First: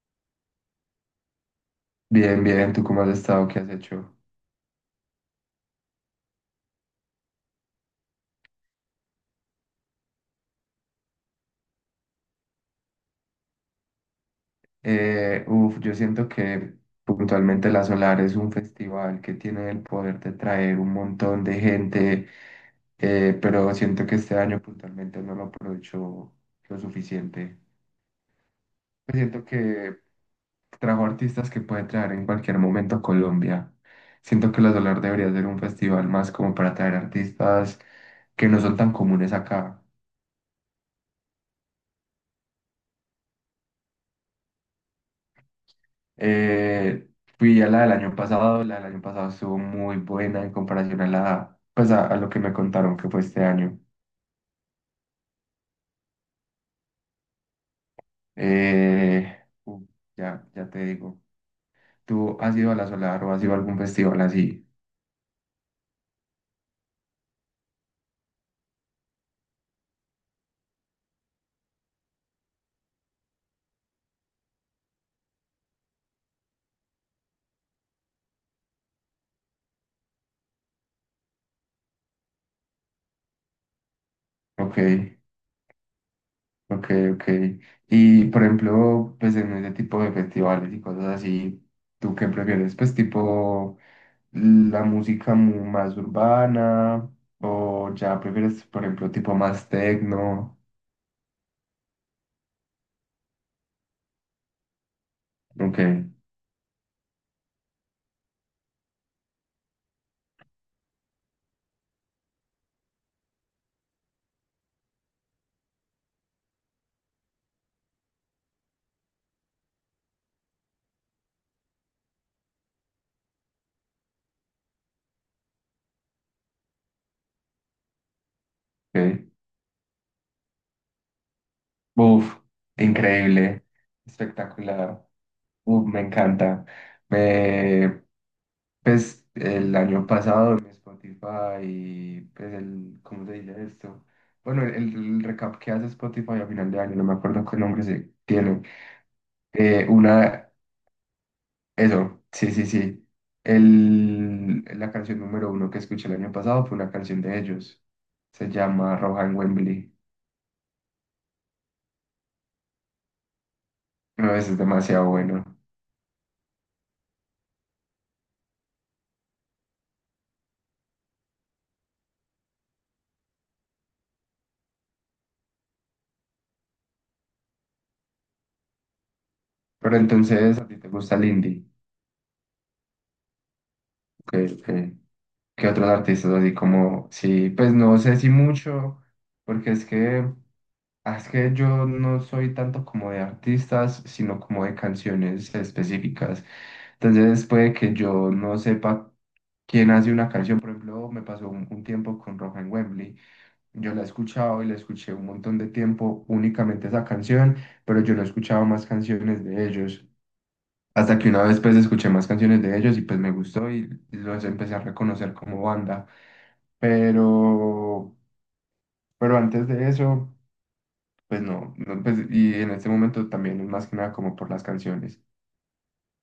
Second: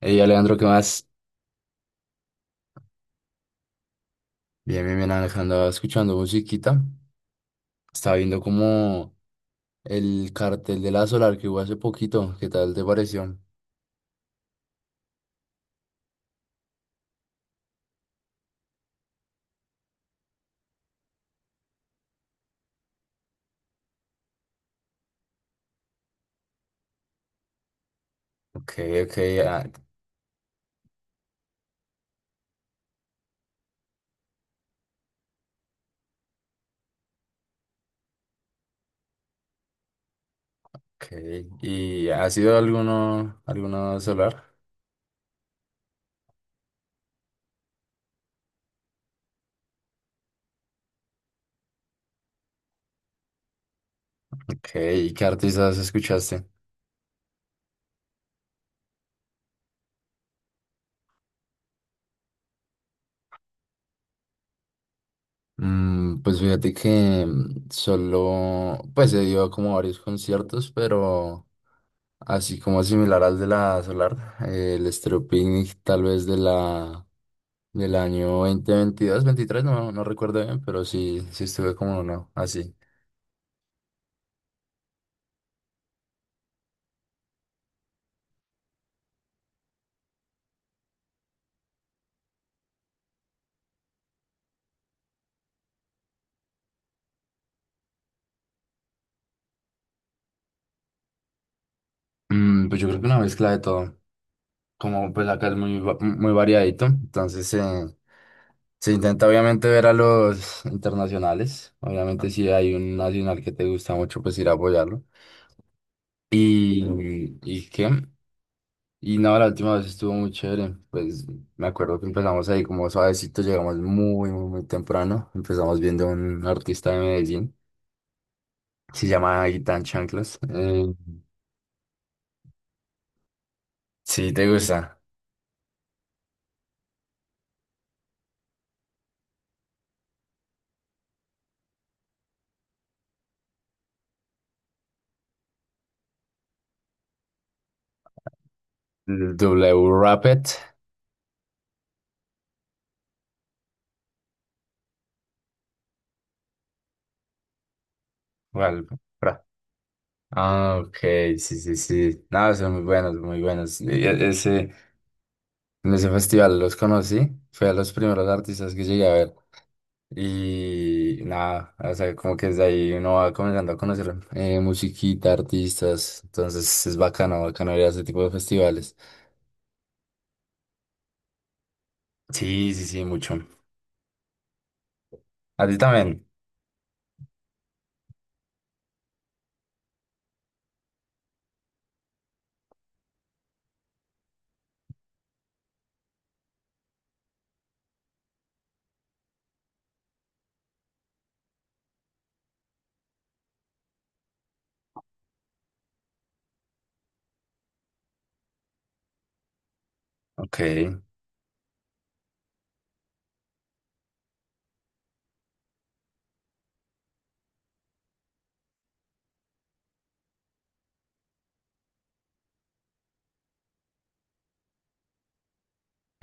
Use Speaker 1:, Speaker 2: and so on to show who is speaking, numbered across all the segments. Speaker 1: Ey, Alejandro, ¿qué más?
Speaker 2: Bien, bien, ¿tú cómo has estado? ¿Qué has hecho?
Speaker 1: Bien, bien, bien, Alejandro, andaba escuchando musiquita. Estaba viendo como el cartel de la Solar que hubo hace poquito. ¿Qué tal te pareció?
Speaker 2: Yo siento que puntualmente La Solar es un festival que tiene el poder de traer un montón de gente, pero siento que este año puntualmente no lo aprovechó lo suficiente.
Speaker 1: Ok, ok,
Speaker 2: Pues siento
Speaker 1: ah,
Speaker 2: que trajo artistas que puede traer en cualquier momento a Colombia. Siento que La Solar debería ser un festival más como para traer artistas que no son tan comunes acá.
Speaker 1: ok. ¿Y ha sido alguno, alguno Solar?
Speaker 2: Eh, Fui a la del año pasado, la del año pasado estuvo muy buena en comparación a la, pues a lo que me contaron que fue este año.
Speaker 1: Ok, ¿y qué artistas escuchaste?
Speaker 2: Eh, uh, ya te digo. ¿Tú has ido a la Solar o has ido a algún festival así?
Speaker 1: Mm, pues fíjate que solo, pues se dio como varios conciertos, pero así como similar al de la Solar, el Estéreo Picnic tal vez de la Del año 2022, 23, no recuerdo bien, pero sí, sí estuve como uno, así.
Speaker 2: Ok, ok, ok. Y por ejemplo, pues en ese tipo de festivales y cosas así, ¿tú qué prefieres? Pues tipo la música más urbana o ya prefieres, por ejemplo, tipo más techno.
Speaker 1: Mm, pues yo creo que una mezcla de todo. Como pues acá es muy,
Speaker 2: Ok,
Speaker 1: muy variadito, entonces se intenta obviamente ver a los internacionales. Obviamente si hay un nacional que te gusta mucho, pues ir a apoyarlo. ¿Y qué? Y no, la última vez estuvo muy chévere. Pues me acuerdo que empezamos ahí como suavecito, llegamos muy, muy, muy temprano. Empezamos viendo a un artista de Medellín. Se
Speaker 2: ok.
Speaker 1: llama Guitar Chanclas.
Speaker 2: Uf, increíble,
Speaker 1: Sí, te gusta.
Speaker 2: espectacular. Uf, me encanta. Me, pues el año pasado mi Spotify y pues el, ¿cómo se dice esto? Bueno, el recap que hace Spotify a final de año, no me acuerdo qué nombre se tiene. Eh,
Speaker 1: W Rapid.
Speaker 2: una, eso, sí, sí, sí. El, la canción número uno que escuché el año pasado fue una canción de ellos. Se
Speaker 1: Well,
Speaker 2: llama Rohan
Speaker 1: ra-
Speaker 2: Wembley.
Speaker 1: ah, ok, sí, sí, sí. No, son muy buenos, muy buenos. Y
Speaker 2: No, eso es
Speaker 1: ese,
Speaker 2: demasiado bueno.
Speaker 1: en ese festival los conocí. Fue a los primeros artistas que llegué a ver. Y nada, o sea, como que desde ahí uno va comenzando a conocer musiquita, artistas. Entonces es bacano, bacano ir a ese tipo de festivales.
Speaker 2: Pero entonces, ¿a ti te gusta el indie?
Speaker 1: Sí, sí, sí, mucho.
Speaker 2: que, que-
Speaker 1: A
Speaker 2: que
Speaker 1: ti
Speaker 2: otros
Speaker 1: también.
Speaker 2: artistas así como, sí, pues no sé si mucho, porque es que, ah, es que yo no soy tanto como de artistas, sino como de canciones específicas. Entonces puede que yo no sepa quién hace una canción, por ejemplo, me pasó un tiempo con Roja en Wembley. Yo la he escuchado y la escuché un montón de tiempo únicamente esa canción, pero yo no he escuchado más canciones de ellos.
Speaker 1: Ok.
Speaker 2: Hasta que una vez pues escuché más canciones de ellos y pues me gustó y los empecé a reconocer como banda. Pero, pero antes de eso, pues no, no, pues, y en este momento también es más que nada como por las canciones.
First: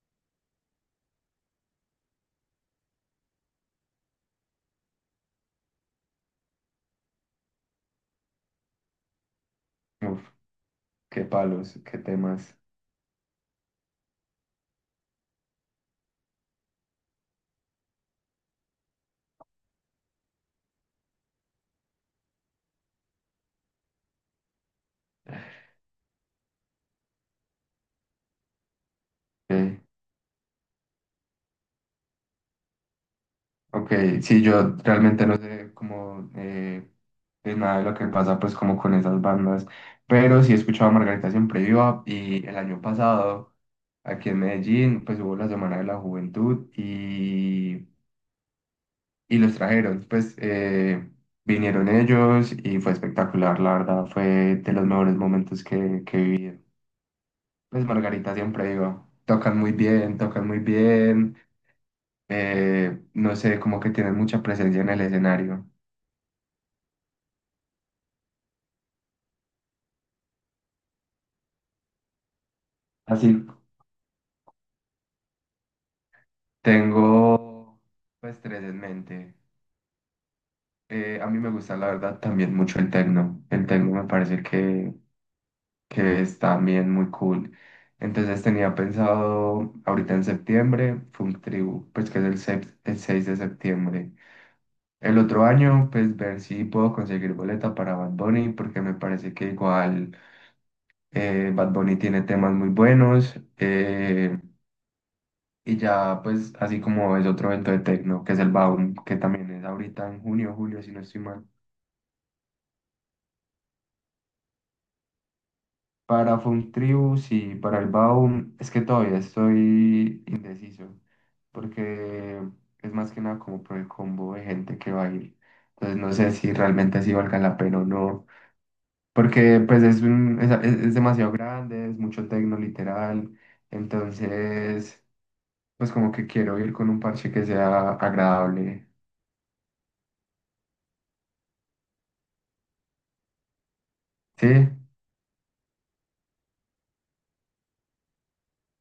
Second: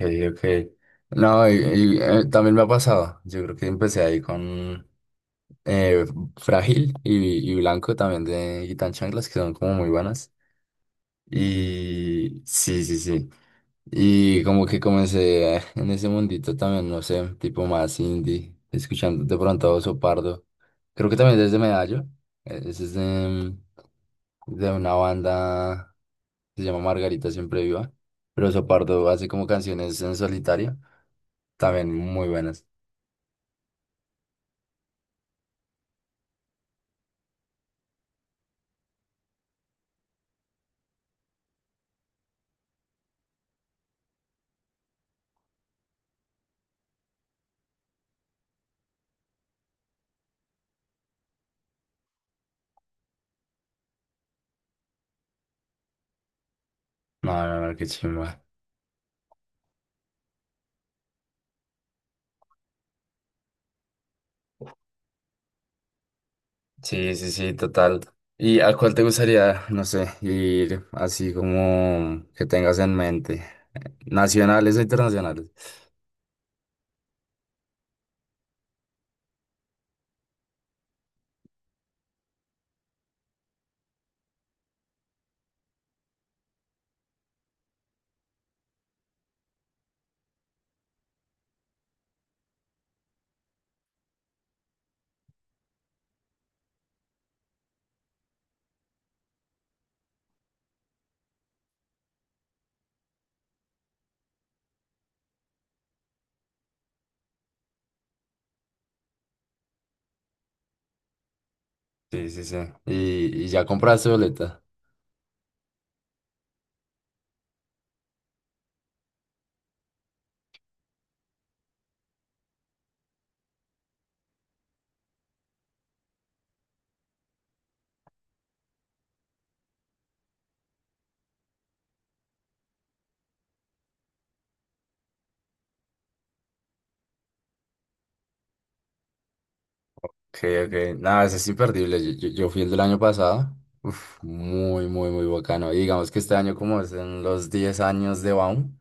Speaker 1: Okay, okay. No, y, también me ha pasado. Yo creo que empecé ahí con eh, Frágil y Blanco también de Guitar Chanclas, que son como muy
Speaker 2: Uf,
Speaker 1: buenas.
Speaker 2: qué palos, qué
Speaker 1: Y
Speaker 2: temas.
Speaker 1: sí, sí, sí. Y como que comencé en ese mundito también, no sé, tipo más indie, escuchando de pronto a Oso Pardo. Creo que también desde Medallo. Ese es de una banda que se llama Margarita Siempre Viva. Pero Oso Pardo hace como
Speaker 2: Eh,
Speaker 1: canciones en solitario, también muy buenas.
Speaker 2: ok, sí, yo realmente no sé cómo de nada de lo que pasa pues como con esas bandas, pero sí he escuchado a Margarita Siempre Viva y el año pasado aquí en Medellín pues hubo la Semana de la Juventud y los trajeron. Pues, vinieron ellos y fue espectacular, la verdad, fue de los mejores momentos que viví.
Speaker 1: No, no, no,
Speaker 2: Pues
Speaker 1: qué
Speaker 2: Margarita
Speaker 1: chimba.
Speaker 2: siempre iba, tocan muy bien, no sé, como que tienen mucha presencia en el escenario.
Speaker 1: Sí, sí, sí, total. ¿Y a cuál te gustaría, no sé, ir así como que tengas en mente?
Speaker 2: Así,
Speaker 1: ¿Nacionales o internacionales?
Speaker 2: tengo pues tres en mente. A mí me gusta, la verdad, también mucho el tecno. El tecno me parece que es también muy cool. Entonces tenía pensado ahorita en septiembre, Funk Tribu, pues que es el, el 6 de septiembre. El otro año, pues ver si puedo conseguir boleta para Bad Bunny, porque me parece que igual Bad Bunny tiene temas muy buenos. Y ya, pues así como es otro evento de techno, que es el Baum, que también es ahorita en junio, julio, si no estoy mal.
Speaker 1: Sí, sí, sí. Y ya compraste boleta.
Speaker 2: Para Funtribus y para el Baum, es que todavía estoy indeciso, porque es más que nada como por el combo de gente que va a ir. Entonces no sé si realmente así valga la pena o no, porque pues es, un, es, es demasiado grande, es mucho tecno literal, entonces pues como que quiero ir con un parche que sea agradable.
Speaker 1: Ok, ok. Nada, ese es imperdible. Yo fui el del año pasado. Uf,
Speaker 2: Sí,
Speaker 1: muy, muy, muy bacano. Y digamos que este año, como es en los 10 años de Baum,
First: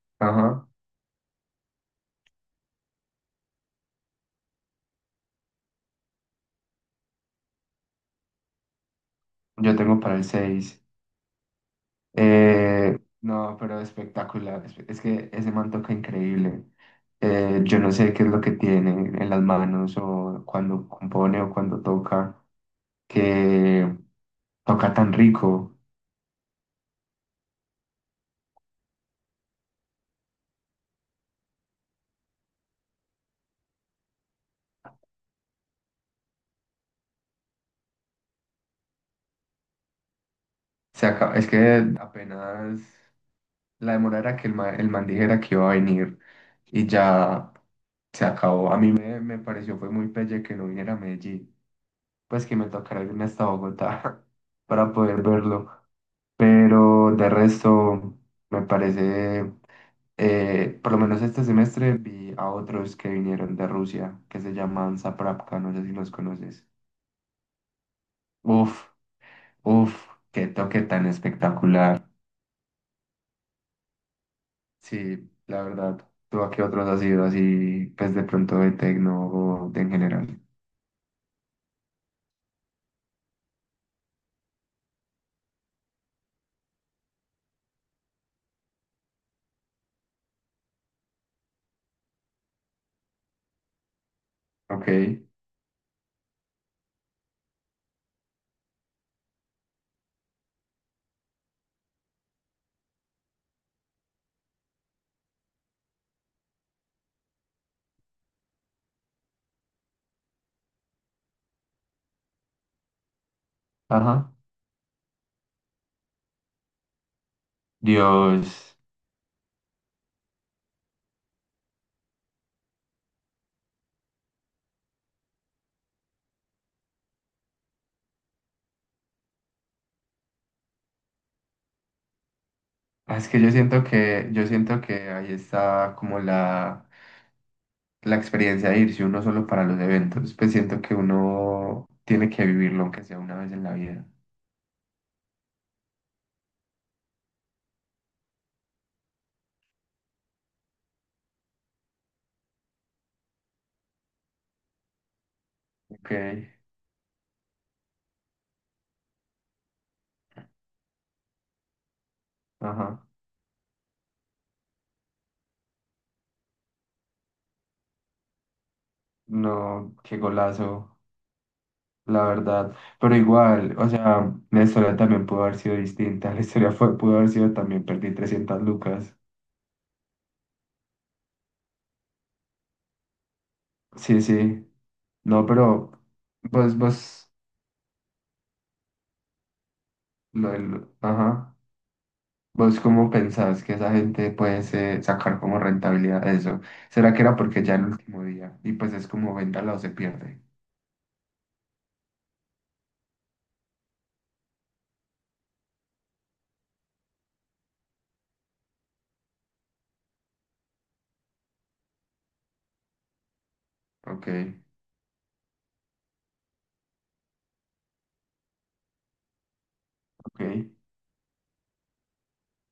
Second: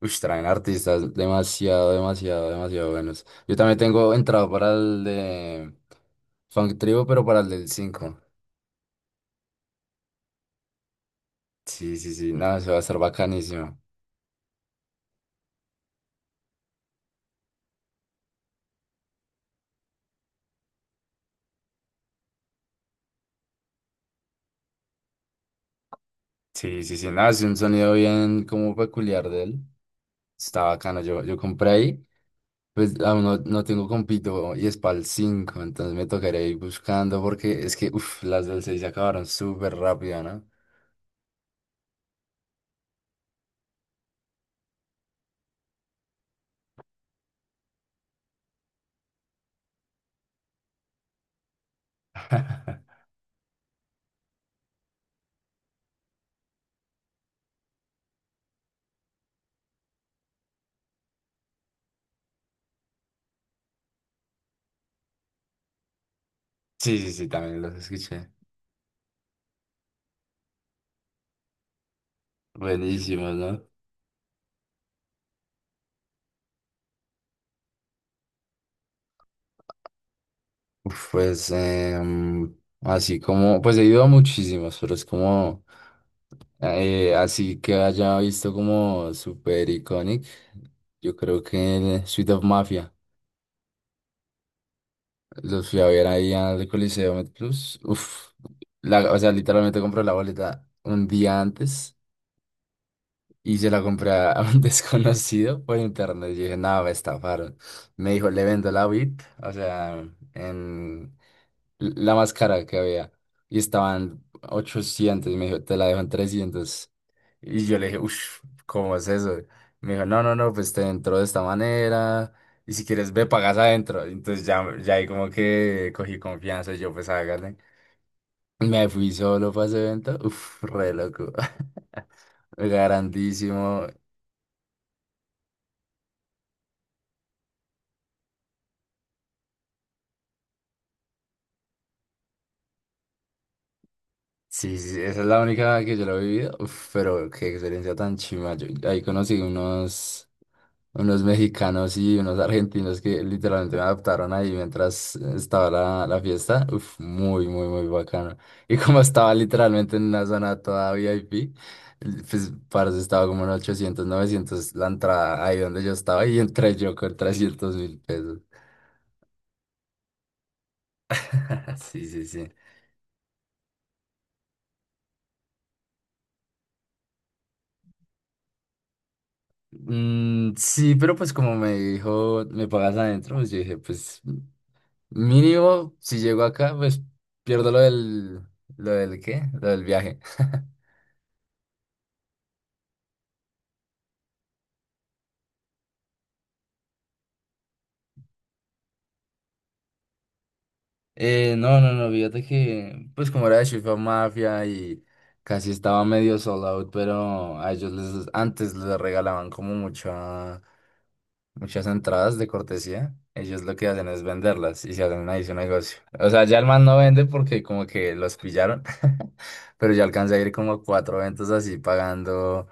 Speaker 1: ush, traen
Speaker 2: ajá,
Speaker 1: artistas demasiado, demasiado, demasiado buenos. Yo también tengo entrado para el de Funk Tribu, pero para el del cinco.
Speaker 2: yo tengo para el 6.
Speaker 1: Sí, sí, sí. Nada, se va a estar
Speaker 2: No,
Speaker 1: bacanísimo.
Speaker 2: pero espectacular. Es que ese man toca increíble. Yo no sé qué es lo que tiene en las manos o cuando compone o cuando toca, que toca tan rico.
Speaker 1: Sí, sí, sí. Nada, es un sonido bien como peculiar de él. Está bacano. Yo compré ahí. Pues aún no, no tengo compito y es para el 5, entonces me tocaría ir buscando porque es que uf, las del 6 se acabaron súper rápido, ¿no?
Speaker 2: Es que apenas la demora era que el man dijera que iba a venir y ya se acabó. A mí me, me pareció fue muy pelle que no viniera a Medellín. Pues que me tocará irme hasta Bogotá para poder verlo. Pero de resto, me parece, por lo menos este semestre vi a otros que vinieron de Rusia, que se llaman Zaprapka, no sé si los conoces.
Speaker 1: Sí, sí, sí, también los escuché.
Speaker 2: Uf, uf, qué toque tan espectacular.
Speaker 1: Buenísimos, ¿no?
Speaker 2: Sí, la verdad. ¿Tú a qué otros has ido así, pues de pronto de tecno o de en general?
Speaker 1: Uf, pues así como, pues he ido a muchísimos, pero es como, así que haya visto como super iconic, yo creo que Suite of Mafia,
Speaker 2: Ok,
Speaker 1: los fui a ver ahí al Coliseo Met Plus, uf, la, o sea, literalmente compré la boleta un día antes. Y se la compré a un desconocido por internet. Yo dije, no, me estafaron. Me dijo, le vendo la bit, o sea, en la más cara que había. Y estaban
Speaker 2: ajá.
Speaker 1: 800. Y me dijo, te la dejo en 300. Y yo le dije, uff,
Speaker 2: Dios,
Speaker 1: ¿cómo es eso? Me dijo, no, no, no, pues te entró de esta manera. Y si quieres, ve, pagas adentro. Y entonces ya, ya ahí como que cogí confianza. Y yo, pues hágale. Me fui solo para ese evento. Uff, re loco.
Speaker 2: ah, es que yo siento
Speaker 1: Grandísimo.
Speaker 2: que, yo siento que ahí está como la la experiencia de irse uno solo para los eventos, pues siento que uno tiene que vivirlo aunque sea una vez en la vida.
Speaker 1: Sí, sí, sí, esa es la única que yo la he vivido. Uf, pero qué experiencia tan chima. Yo ahí conocí unos, unos mexicanos y unos argentinos que literalmente me adoptaron ahí mientras estaba la,
Speaker 2: Ok,
Speaker 1: la fiesta. Uf, muy, muy, muy bacano. Y como estaba literalmente en una zona toda VIP, pues parece
Speaker 2: ajá.
Speaker 1: estaba como en 800 900 la entrada ahí donde yo estaba y entré yo con 300.000 pesos.
Speaker 2: No, qué golazo,
Speaker 1: Sí,
Speaker 2: la
Speaker 1: sí, sí.
Speaker 2: verdad. Pero igual, o sea, la historia también pudo haber sido distinta. La historia fue, pudo haber sido también perdí 300 lucas.
Speaker 1: Mm, sí, pero pues como me dijo, me pagas adentro, pues yo dije, pues.
Speaker 2: Sí, sí. No, pero
Speaker 1: Mínimo, si llego acá,
Speaker 2: vos,
Speaker 1: pues
Speaker 2: vos,
Speaker 1: pierdo lo del qué, lo del viaje.
Speaker 2: lo del- ajá. ¿Vos cómo pensás que esa gente puede sacar como rentabilidad de eso? ¿Será que era porque ya el último día? Y pues es como véndala o se pierde.
Speaker 1: No, no, no, fíjate que, pues como era de Chifa Mafia y casi estaba medio sold out, pero a ellos les, antes les regalaban como mucha, muchas entradas de cortesía, ellos lo que hacen es
Speaker 2: Ok,
Speaker 1: venderlas y se hacen ahí su negocio. O sea, ya el man no vende porque como que los pillaron, pero ya alcancé a
Speaker 2: ok,
Speaker 1: ir como a 4 eventos así pagando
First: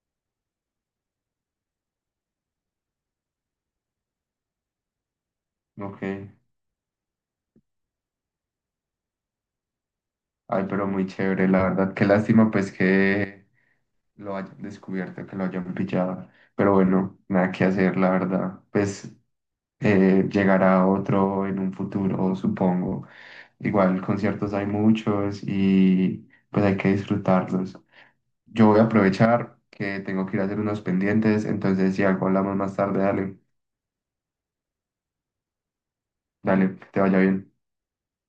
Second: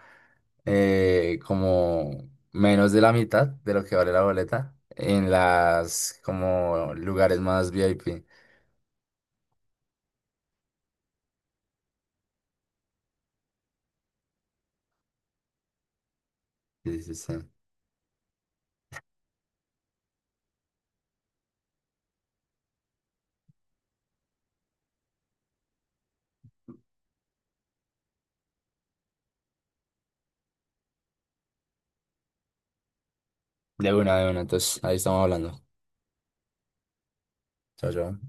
Speaker 1: como menos de la mitad de lo que vale la boleta en
Speaker 2: ok.
Speaker 1: las como lugares más VIP.
Speaker 2: Ay, pero muy chévere, la verdad. Qué lástima, pues, que lo hayan descubierto, que lo hayan pillado. Pero
Speaker 1: Sí, sí,
Speaker 2: bueno,
Speaker 1: sí.
Speaker 2: nada que hacer, la verdad. Pues, llegará otro en un futuro, supongo. Igual, conciertos hay muchos y pues hay que disfrutarlos. Yo voy a aprovechar que tengo que ir a hacer unos pendientes, entonces si algo hablamos más tarde, dale,
Speaker 1: De una, entonces ahí estamos hablando.
Speaker 2: dale, que te vaya bien.
Speaker 1: Chao, chao.